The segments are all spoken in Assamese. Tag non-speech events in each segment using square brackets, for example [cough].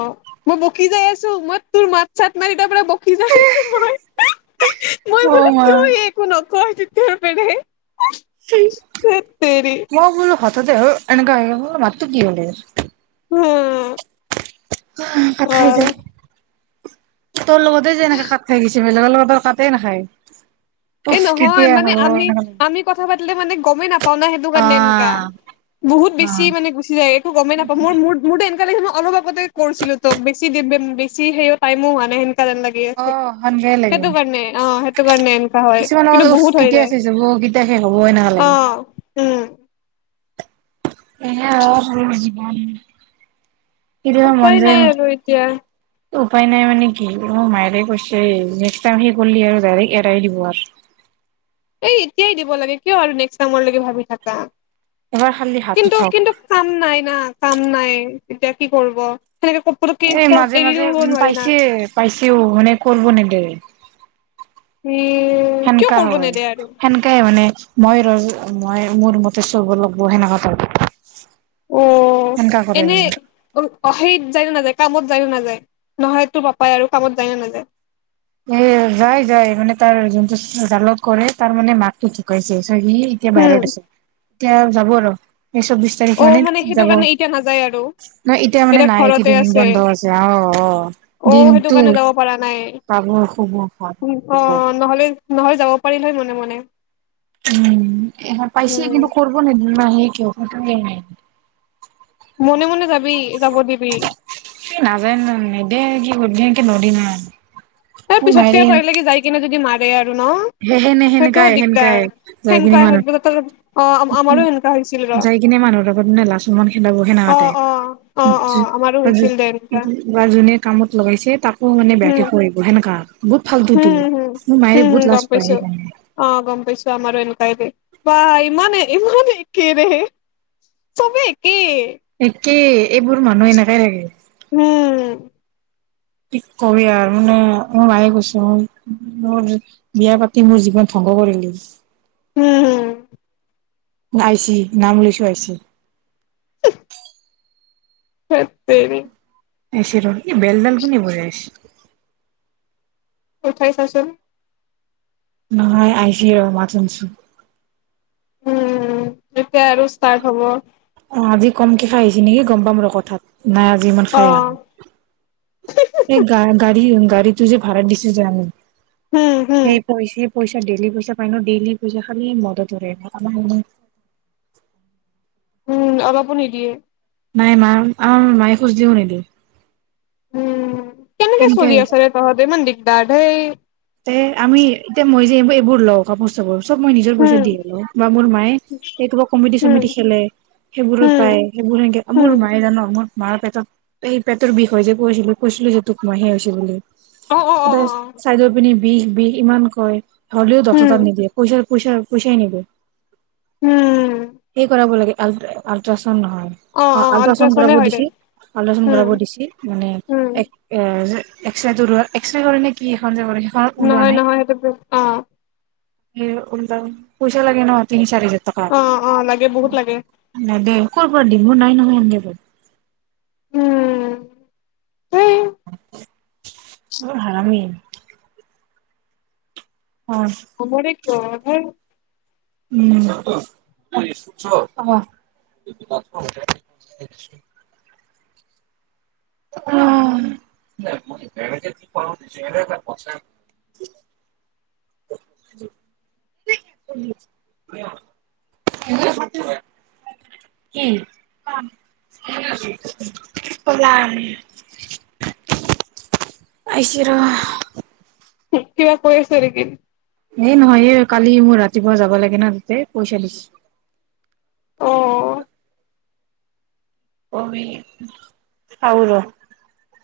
অ মই বকি যাই আছো মই তোৰ মাত চাত মাৰি তাৰ পৰা সজাইছো মই মই অ' বোলো মা কিয় একো নক কৈ [unintelligible] পেলাই কিয় বুলো হত [unintelligible] হুৱে পখ খাই যায়। তোৰ লগতে যে এনেকে কাঠ খাই গৈছে, বেলেগৰ লগতোৰ কাতেই নাখায়। এ উফ নহয় কেতিয়া মানে হ'ব আমি এনেকা আমি কথা পাতিলে মানে গমেই নাপাও না সেইটো কাৰণে তে এনেকা। অ' বহুত বেছি অ' মানে গুচি যায় একো গমেই নাপাওঁ মোৰ মোৰ মোৰ দে এন এনেকা লাগিছে মই অলপ আগ অলপতে কৰিছিলো তোক বেছি বেছি সেইয় টাইমো হোৱা নাই হেন কাৰণ লাগি আছে, অ' সেনকাই লাগে সেইটো কাৰণে অ সেইটো কাৰণে হয় কিন্তু কিছুমানৰ বহুত হৈ কেতিয়া যায় চেস্ হব কেতিয়া শেষ হব এনেকুৱা অ লাগে। উম। এই এ হওঁক সৰু জীৱন। কেতিয়াবা মন উপায় যায় নাই আৰু এতিয়া উপায় নাই মানে কি অ মায়ে কৈছে নেক্স টাই শেষ হলি আৰু ডাইৰেক্ এয়াত দিব আৰ। এই এতিয়াই দিব লাগে কিয় আৰু নেক্স টাইমৰ লৈকে ভাবি থাকা। এবাৰ খালি হাত কিন্তু উঠাওক কিন্তু কাম নাই না। কাম নাই এতিয়া কি কৰিব? সেনেকে পতককে এ মাজে এৰি মাজে দিব উ নোৱাৰি না পাইছে পাইছেও মানে কৰিব নেকি উম। এ কিয় সেনেকা কৰিব হয়, নেদে আৰু সেনেকাইে মানে মই ৰ মই মোৰ মতে চবৰ লাগিব সেনেকুৱা টাইপ অ', সেনেকা কৰে এনে মানে সেইত যায় নে নাযায়? কামত যায় নে নাযায়? ন'হলে তোৰ পাপাই আৰু কামত যায় নে নাযায়? এ যায়, যায় মানে তাৰ যোনটো জালত কৰে তাৰ মানে মাকটো ঢুকাইছে। সি এতিয়া উম বাহিৰত আছে এতিয়া যাব আৰু। এই চৌবিশ তাৰিখ অ মানে সেইটো যাব। কাৰণে এতিয়া নাযায় আৰু ন এতিয়া মানে নাই কেইদিন বন্ধ আছে আহ, অ', অ সেইটো দিনটো কাৰণে যাব পৰা নাই খাব শুব, খাব অ শুব। নহলে ন'হলে যাব পাৰিলে হয় মনে, মনে। উম এ পাইছে উম কিন্তু কৰিব নিদিব না সেইটো। [unintelligible] মনে, মনে যাবি। যাব দিবি। নাজানো [unintelligible] তাৰ পিছতকে মায়েৰে তাই লিকি যায় কিনে যদি মাৰ [unintelligible] সেনে সেনেকাই, সেনেকাই যায় কিনে সেনেকুৱা মানুহ, অ আমাৰো সেনেকুৱা হৈছিল ৰ যায় কিনে মানুহৰ লগত লাজ সম্মান খেদাব অ সেনেকুৱাতে অ অ অ আমাৰো হৈছিল দে এনেকুৱা বা যোনে কামত লগাইছে তাকো মানে বেয়াকে উম কৰিব আহিব সেনেকা। বহুত হম ফাল্টুতো, হম হম মোৰ মায়ে হম বহুত হম লাচ গম পাইছো, অ, ' গম পাইছো আমাৰো এনেকুৱাই দে বা ইমানে, ইমানে একেইৰে, চবে এক [unintelligible] কি এইবোৰ মানুহ এনেকে থাকে। উম। কি কবি আৰু ন? আৰু মানে মই মায়ে কৈছো মোৰ বিয়া পাতি মোৰ জীৱন ধ্বংস কৰিলো। উম, হম। আইচি নাম লৈছো আইছি। [inaudible] হেততেৰি। আহিছে ৰ' এই বেলডাল কোনে বজাইচি উঠাই চাচোন। নহয় আহইছি ৰ মাত শুনচো। উম। এতিয়া আৰু ষ্টাৰ্ট হ'ব। অ আজি কমকে খায় আহিছে নেকি গম পাম ৰ কথাত। নাই আজি ইমান অ খায় আ এই গা গাড়ী, গাড়ীটো যে ভাড়া দিছি যে। হম হম সেই পইছি পইচা ডেইেলি পইচা পাইন ডেইেলি পইচা খালি মদত কৰে ন' উম, অলপো নিদিয়ে। নাই মা অ', মায়ে খোজ দিও নিদিওঁ। উম। কেনেকে চলি আছ তহঁতে ইমান দিগদাৰ। এইেই এ আমি এতিয়া মই যে এই এইবোৰ লওঁ ক বস্তুবোৰ চব মই নিজৰ পইচা উম, দি হ'লো বা মোৰ মায়ে এই কোবা কমিটি উম, চমিটি খেলে সেইবোৰে উম, পায় সেইবোৰ সেকে মোৰ উম, মায়ে জান' ম মাৰ পেটত এই পেটৰ বিষয়ে যে কৈছিলো কৈছিলো যে তোক মাহে হৈছিল বুলি। অ', অ', অ', এটা অ', চাই বিষ, বিষ ইমান কয়। হ'লেও উম, দক্ষতা নিদিয়ে পইচাৰ পুছা, পুছাই নিবি উম, সেই কৰাব লাগে। আল আলট্ৰা টান নহয় অ আল্ট্ৰাচাউণ্ড কৰাব আল্ট্ৰাচাউণ্ডে হয় দে দিছিল আল্ট্ৰাচাউড উম, কৰাব দিছিল মানে উম, এক যে এক্স ৰে ত এক্সৰে কৰি নে কি এখন যে কৰি নহয় নহয় সেইটো অ উলটা পইচা লাগে ন তিনি চাৰি হাজাৰ টকা অ অ লাগে বহুত লাগে নাই দে ক'ৰ দিম মোৰ নাই নহয় আনগে ব উম উ অ হমিম হয় অ উম আহ অ কি আহচ কিবা পইছাৰ গ এই নহয় কালি মোৰ ৰাতিপুৱা যাব লাগে ন তাতে পইচা দিছো অ', হ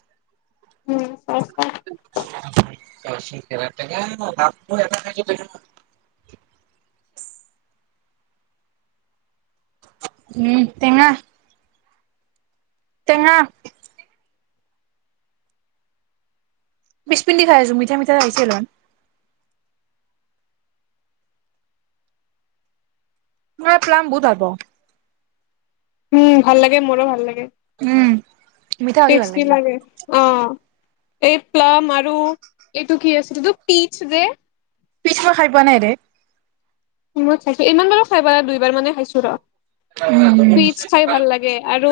উম চা শ উম তেঙা তেঙা বিছ পিন খাই আছো মিঠা মিঠা খাইছিলয় ম প্লাম বুধ হব উম ভাল লাগে মোৰো ভাল উম মিঠা লাগে হ'লে ভাল ষ্টি লাগে অ এই প্লাম আৰু এইটো কি আছে পিচ দে পিঠা খাই পোৱা নাই ৰে মই খাইছো ইমান বাৰো খাই বা দুইবাৰ মানে খাইছো ৰ পিচ খাই ভাল লাগে আৰু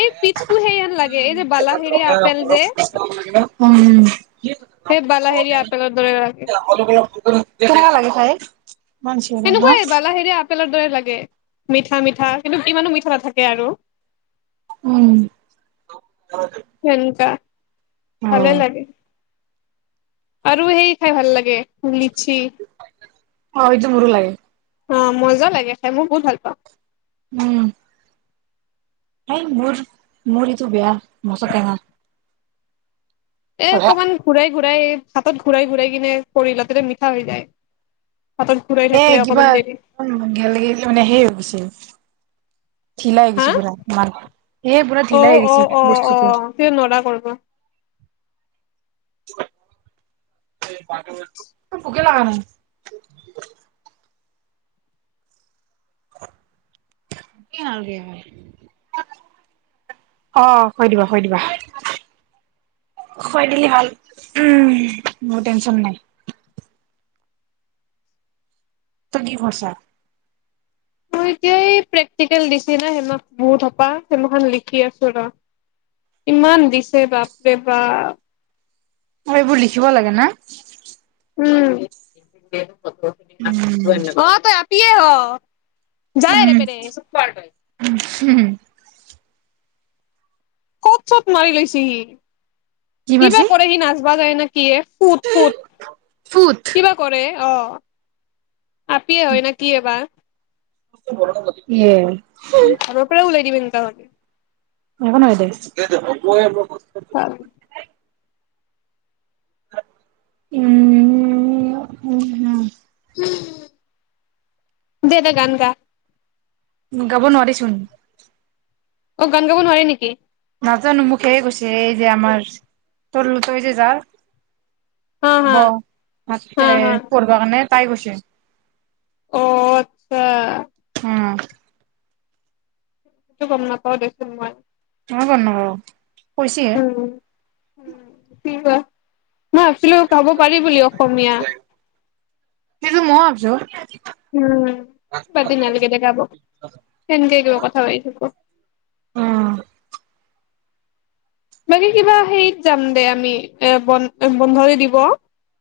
এই পিচটো সেই হেন লাগে এই যে বালাহেৰীয়া আপেল যে সেই বালাহেৰীয়া আপেলৰ দৰে লাগে ইমান চিঞৰে হা সেনেকুৱাই বালাহ হেৰি আপেলৰ দৰে লাগে মিঠা মিঠা কিন্তু ইমানো মিঠা নাথাকে আৰু উম ঘেন্তা অ ভালে লাগে আৰু সেই খাই ভাল লাগে লিচি অ ইটো মোৰ লাগে অ মজা লাগে খাই মই বহুত ভাল পাওঁ উম এই মোৰ মোৰ এইটো বেয়া মচ না এ অকমান ঘূৰাই ঘূৰাই হাতত ঘূৰাই ঘূৰাই কিনে পৰিল তেয়া মিঠা হৈ যায় হাতত ঘূৰাই এ থাকিলে কিবা অকমান দেৰি গ মানে সেই হৈ গৈছে ঢিলাই হৈ হা গৈছে পুৰা ম এই পুৰা অ ঢিলাই হৈ অ গৈছে অ অ বস্তুটো [unintelligible] তেতিয়া নৰা কৰিব পোকে লগা নাই অ থৈ দিবা থৈ দিবা থৈ দিলি হল উ মোৰ টেনচন নাই [unintelligible] ত কি কৰিছা মই এতিয়াই প্ৰেক্টিকেল দিছি না সেইম বহুত হপাহ সেইখন লিখি আছো ৰ ইমান দিছে বাপে ৰে বাপ অ এইবোৰ লিখিব লাগে ন উম উম অ তই আহ [unintelligible] পিয়হ যাই উম পে [unintelligible] উম ক'ত চ'ত মাৰি লৈছেহি কি কিবা মাৰছি কৰে সি নাজানো পোৱা গয় ন কি ফুত ফুত ফুট কিবা কৰে অ [unintelligible] আপিয়ে হয় ন কি এবাৰ এয়াই তাগে [unintelligible] একো নহয় দে হে [unintelligible] উম উ [unintelligible] দে দে গান গা গাব নোৱাৰিছোন [unintelligible] অ গান গাব নোৱাৰি নেকি নাজানো মোক সেয় কৈছে এই যে আমাৰ তো ত যে যাঅ হা [unintelligible] ব হা হা আছে হা। পৰবাগানে তাই কছে অ আত্ছা উম কিন্ত গম নাপাও দেচোন মই [unintelligible] ন পনাব [unintelligible] কৈছেহে উম চব [unintelligible] মই ভাবিছিলো খাব পাৰি বুলি অসমীয়া কিন্তু মই [inaudible] উম ক ব দিনালৈকে লগাব সেনেকে কিবা কথা পাতি থাকো [unintelligible] উম বাকী কিবা সেইত যাম দে আমি এ ব বন্ধ দি দিব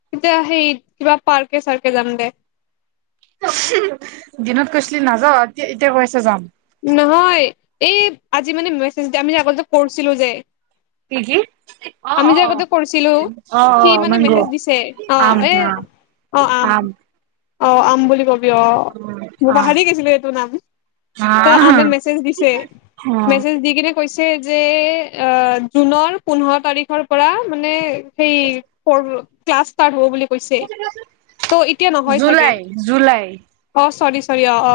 তেতিয়া সেইত কিবা পাৰ্কে চাৰ্কে যাম দে দিনত কৈছিলি নাযাওতিয়া এতিয়া কৈ আছে যাম নহয় এই আজি মানে মেছেজ আমি যে আগ যে কৰিছিলো যে কি কি অ আমি অ যে আগতে কৰিছিলো অ সি অ মানে মেংগ মেছেজ দিছে অ' আম এ আ আম অ আম বুলি কয় অ মই আম পাহাৰি গৈছিলো এইটো নাম হা ত আমাক মেছেজ দিছে অ মেছেজ দি কিনে কৈছে যে অ জুনৰ পোন্ধৰ তাৰিখৰ পৰা মানে সেই প ক্লাছ ষ্টাৰ্ট হব বুলি কৈছে ত এতিয়া নহয় চাগে জুলাই জুলাই অ চ নিশ্চয় সাৰি আও অ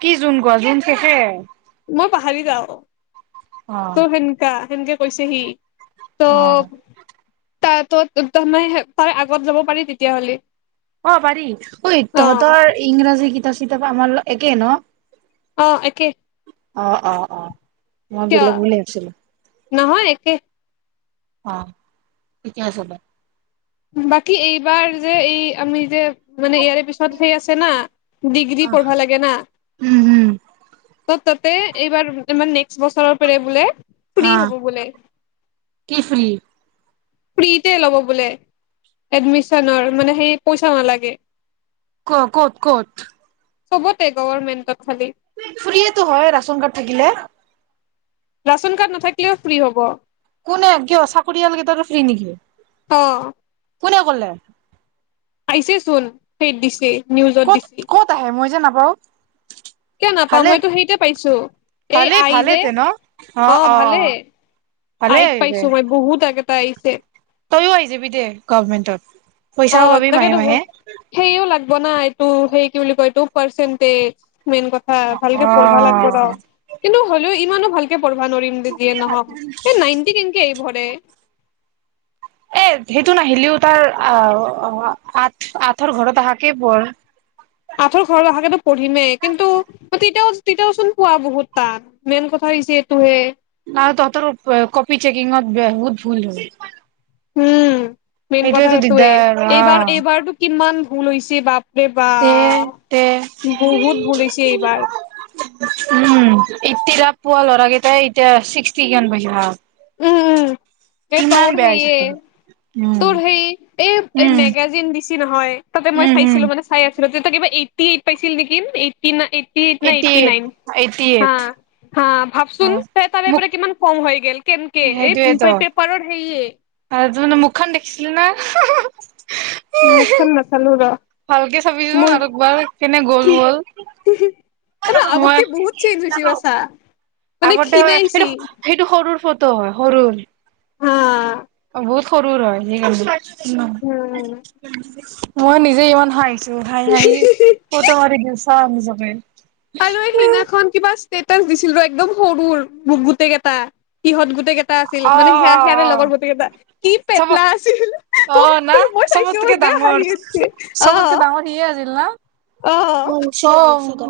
কি জোন ক জোন হে এহে মই পাহৰি যাওঁ ত সেনকা সেনকে কৈছে সি ত অ ত ত ত মে তাৰে আগত যাব পাৰি তেতিয়াহ'লে অ পাৰি ঐ অ তহঁতৰ ইংৰাজী কি তাপ চিতাপ আমাৰ লগত একেই ন অ একে অ অ অ মই কিয় বেলেগ বুলি ভাবিছিলোঁ নহয় একে অ ঠিকে আছে দে বাকী এইবাৰ যে এই আমি যে মানে ইয়াৰে পিছত সেই আছে না ডিগ্ৰী পঢ়বা লাগে না উম উম তত ততে এইবা ইমান নেক্সট বছৰৰ পৰে বোলে ফ্ৰী আহ হ'ব বোলে কি ফ্ৰি ফ্ৰীতে ল'ব বোলে এডমিশ্যনৰ মানে সেই পইচাও নালাগে ক কত কত চবতে গভৰ্মেণ্টতত খালি ফ্ৰীয়েটো হয় ৰাচন কাৰ্ড থাকিলে ৰাচন কাৰ্ড নাথাকিলেও ফ্ৰী হ'ব কোনে কিয় চাকৰিয়ালকেতাৰো ফ্ৰী নেকি অ কোনে কলে আহিছে চোন সেইত দিছে নিউজত কত দিছে কত আহে মই যে নাপাওঁ কিয় নাপাওঁ মইতো সেইতে পাইছো এই ভালেই আই ভালে যে তে ন অ ভালে ভালে আইত পাইছো মই বহুত আগতে তাইছে তইয়ও আহি যাবি দে গভমেন্টত অ পইচাও পাবি মাহে তাকেইেতবো মাহে সেও লাগ বনাই ত সেই কি বুলি কয় ত পাৰ্চেণ্টেজ মেইন কথা ভালকে পঢ়বা লাগব ৰ অ কিন্তু হ'লেও মানে ভালকে প্ৰহিবা নোৱাৰম দেজিয়ে নহক এই নাইনটি কেনকে এই বে এ সেইটো নাহিলিও তাৰ আহ আঠ আঠৰ ঘৰত অহাকেই বৰ আঁঠৰ ঘৰ অহকে টো পঢ়িমেই। কিন্তু তেতিয়াও তেতিয়াও চোন পোৱা বহুত তান মেইন কথা হৈছে এইটোহে ন তহঁতৰ কপি চেকিংত ব্য-বহুত ভুল হ'ল উম মেইন কথা সেইটোয়ে দিগদাৰ অ এইবাৰ, এইবাৰটো কিমান ভুল হৈছে বা তে, তে বহুত ভুল হৈছে এইবাৰ উম এইট্টি আপ পোৱা ল'ৰা কেইটাই এতিয়া ছিক্সটি কিমান পাইছে ভাব উম, উম এই কিমান তোৰ বেয়া হৈছে সেয় তোৰ উম তোৰ সেই এই, এই উম মেগাজিন দি বেছি নহয় তাতে মই উম উম চাইছিলো মানে চাই আছ তেতিয়া কিবা এইটি এইট পাইছিল নেকি eighty eighty eighty eight, eighty eight হা ভাবচোন অ তাৰ-তাৰে মোক পাৰে কিমান কম হয় কেনেকে সেইটোয়েতো এই পেপাৰৰ হেই আৰু মুখখন দেখিছিলি না মুখখন নাচালো ৰ ভালকে চাবিচোন মোৰ আৰু একবাৰ কেনে গল, গল আগতকে বহুত মই চেঞ্জ হৈছে বা চা মানে আগতে ক্ষীণাইছি সেইটো, সেইটো সৰুৰ ফট [unintelligible] হা বহুত সৰুৰ হয়, উম হেই [unintelligible] মই নিজে ইমান হাহি হাঁহি, হাঁহি ফটো মাৰি দিছ চা নিজকে আৰু এই সিদিখন কিবা ষ্টেতাচ দিছিল ৰ, একদম সৰুৰ গোটেই কেটা সিহঁত গোট গোটেইকেইটা আছিল অ মানে অ সেয়া, সেয়া অ ল-লগৰ গোটেইকেইটা কি চব পেটলা আছিল। অ না মই চাইছো চবতকে মোৰ বেয়া ডাঙৰ হাঁহি উঠছে অ চবতকে ডাঙৰ সি আছিল না অ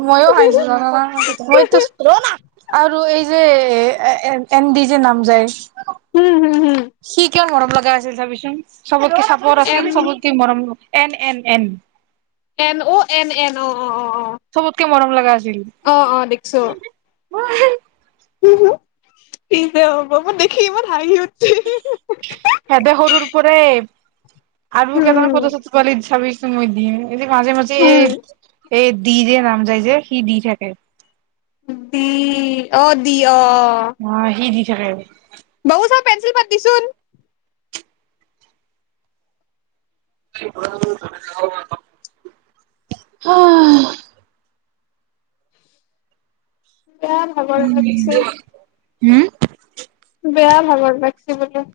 মইয়ো হাঁহিছো জাননে, হম মইতো আৰু এই যে এন ডি যে নাম যায় উম হুম শি কিয় মৰম লগা আছিল চাবিচোন। সবতকৈ চাপপৰ এম আছিল সবতকৈ মৰম এন এন এন এন অ' এন এন অ'। অ অ চবতকে মৰম লগাছে অ অ দেখিছো [unintelligible] উ কি যে হ'ব মই দেখি ইমান হাঁহি উ হেদ সৰুৰ পৰাৰে আৰুকেবা উম ফটো চটো পালে ছাবি সময় দিয়ে এয়া মাজে মাজে উম এই দি যে নাম যায় যে সি দি থাকে। দি অ দি অ অ হি দি থাকে বু চা পেন্সিল মান দিছোন আহ বেয়া খাবৰ লাগছে উম বেয়া ভাগৰ লাগছে বোলো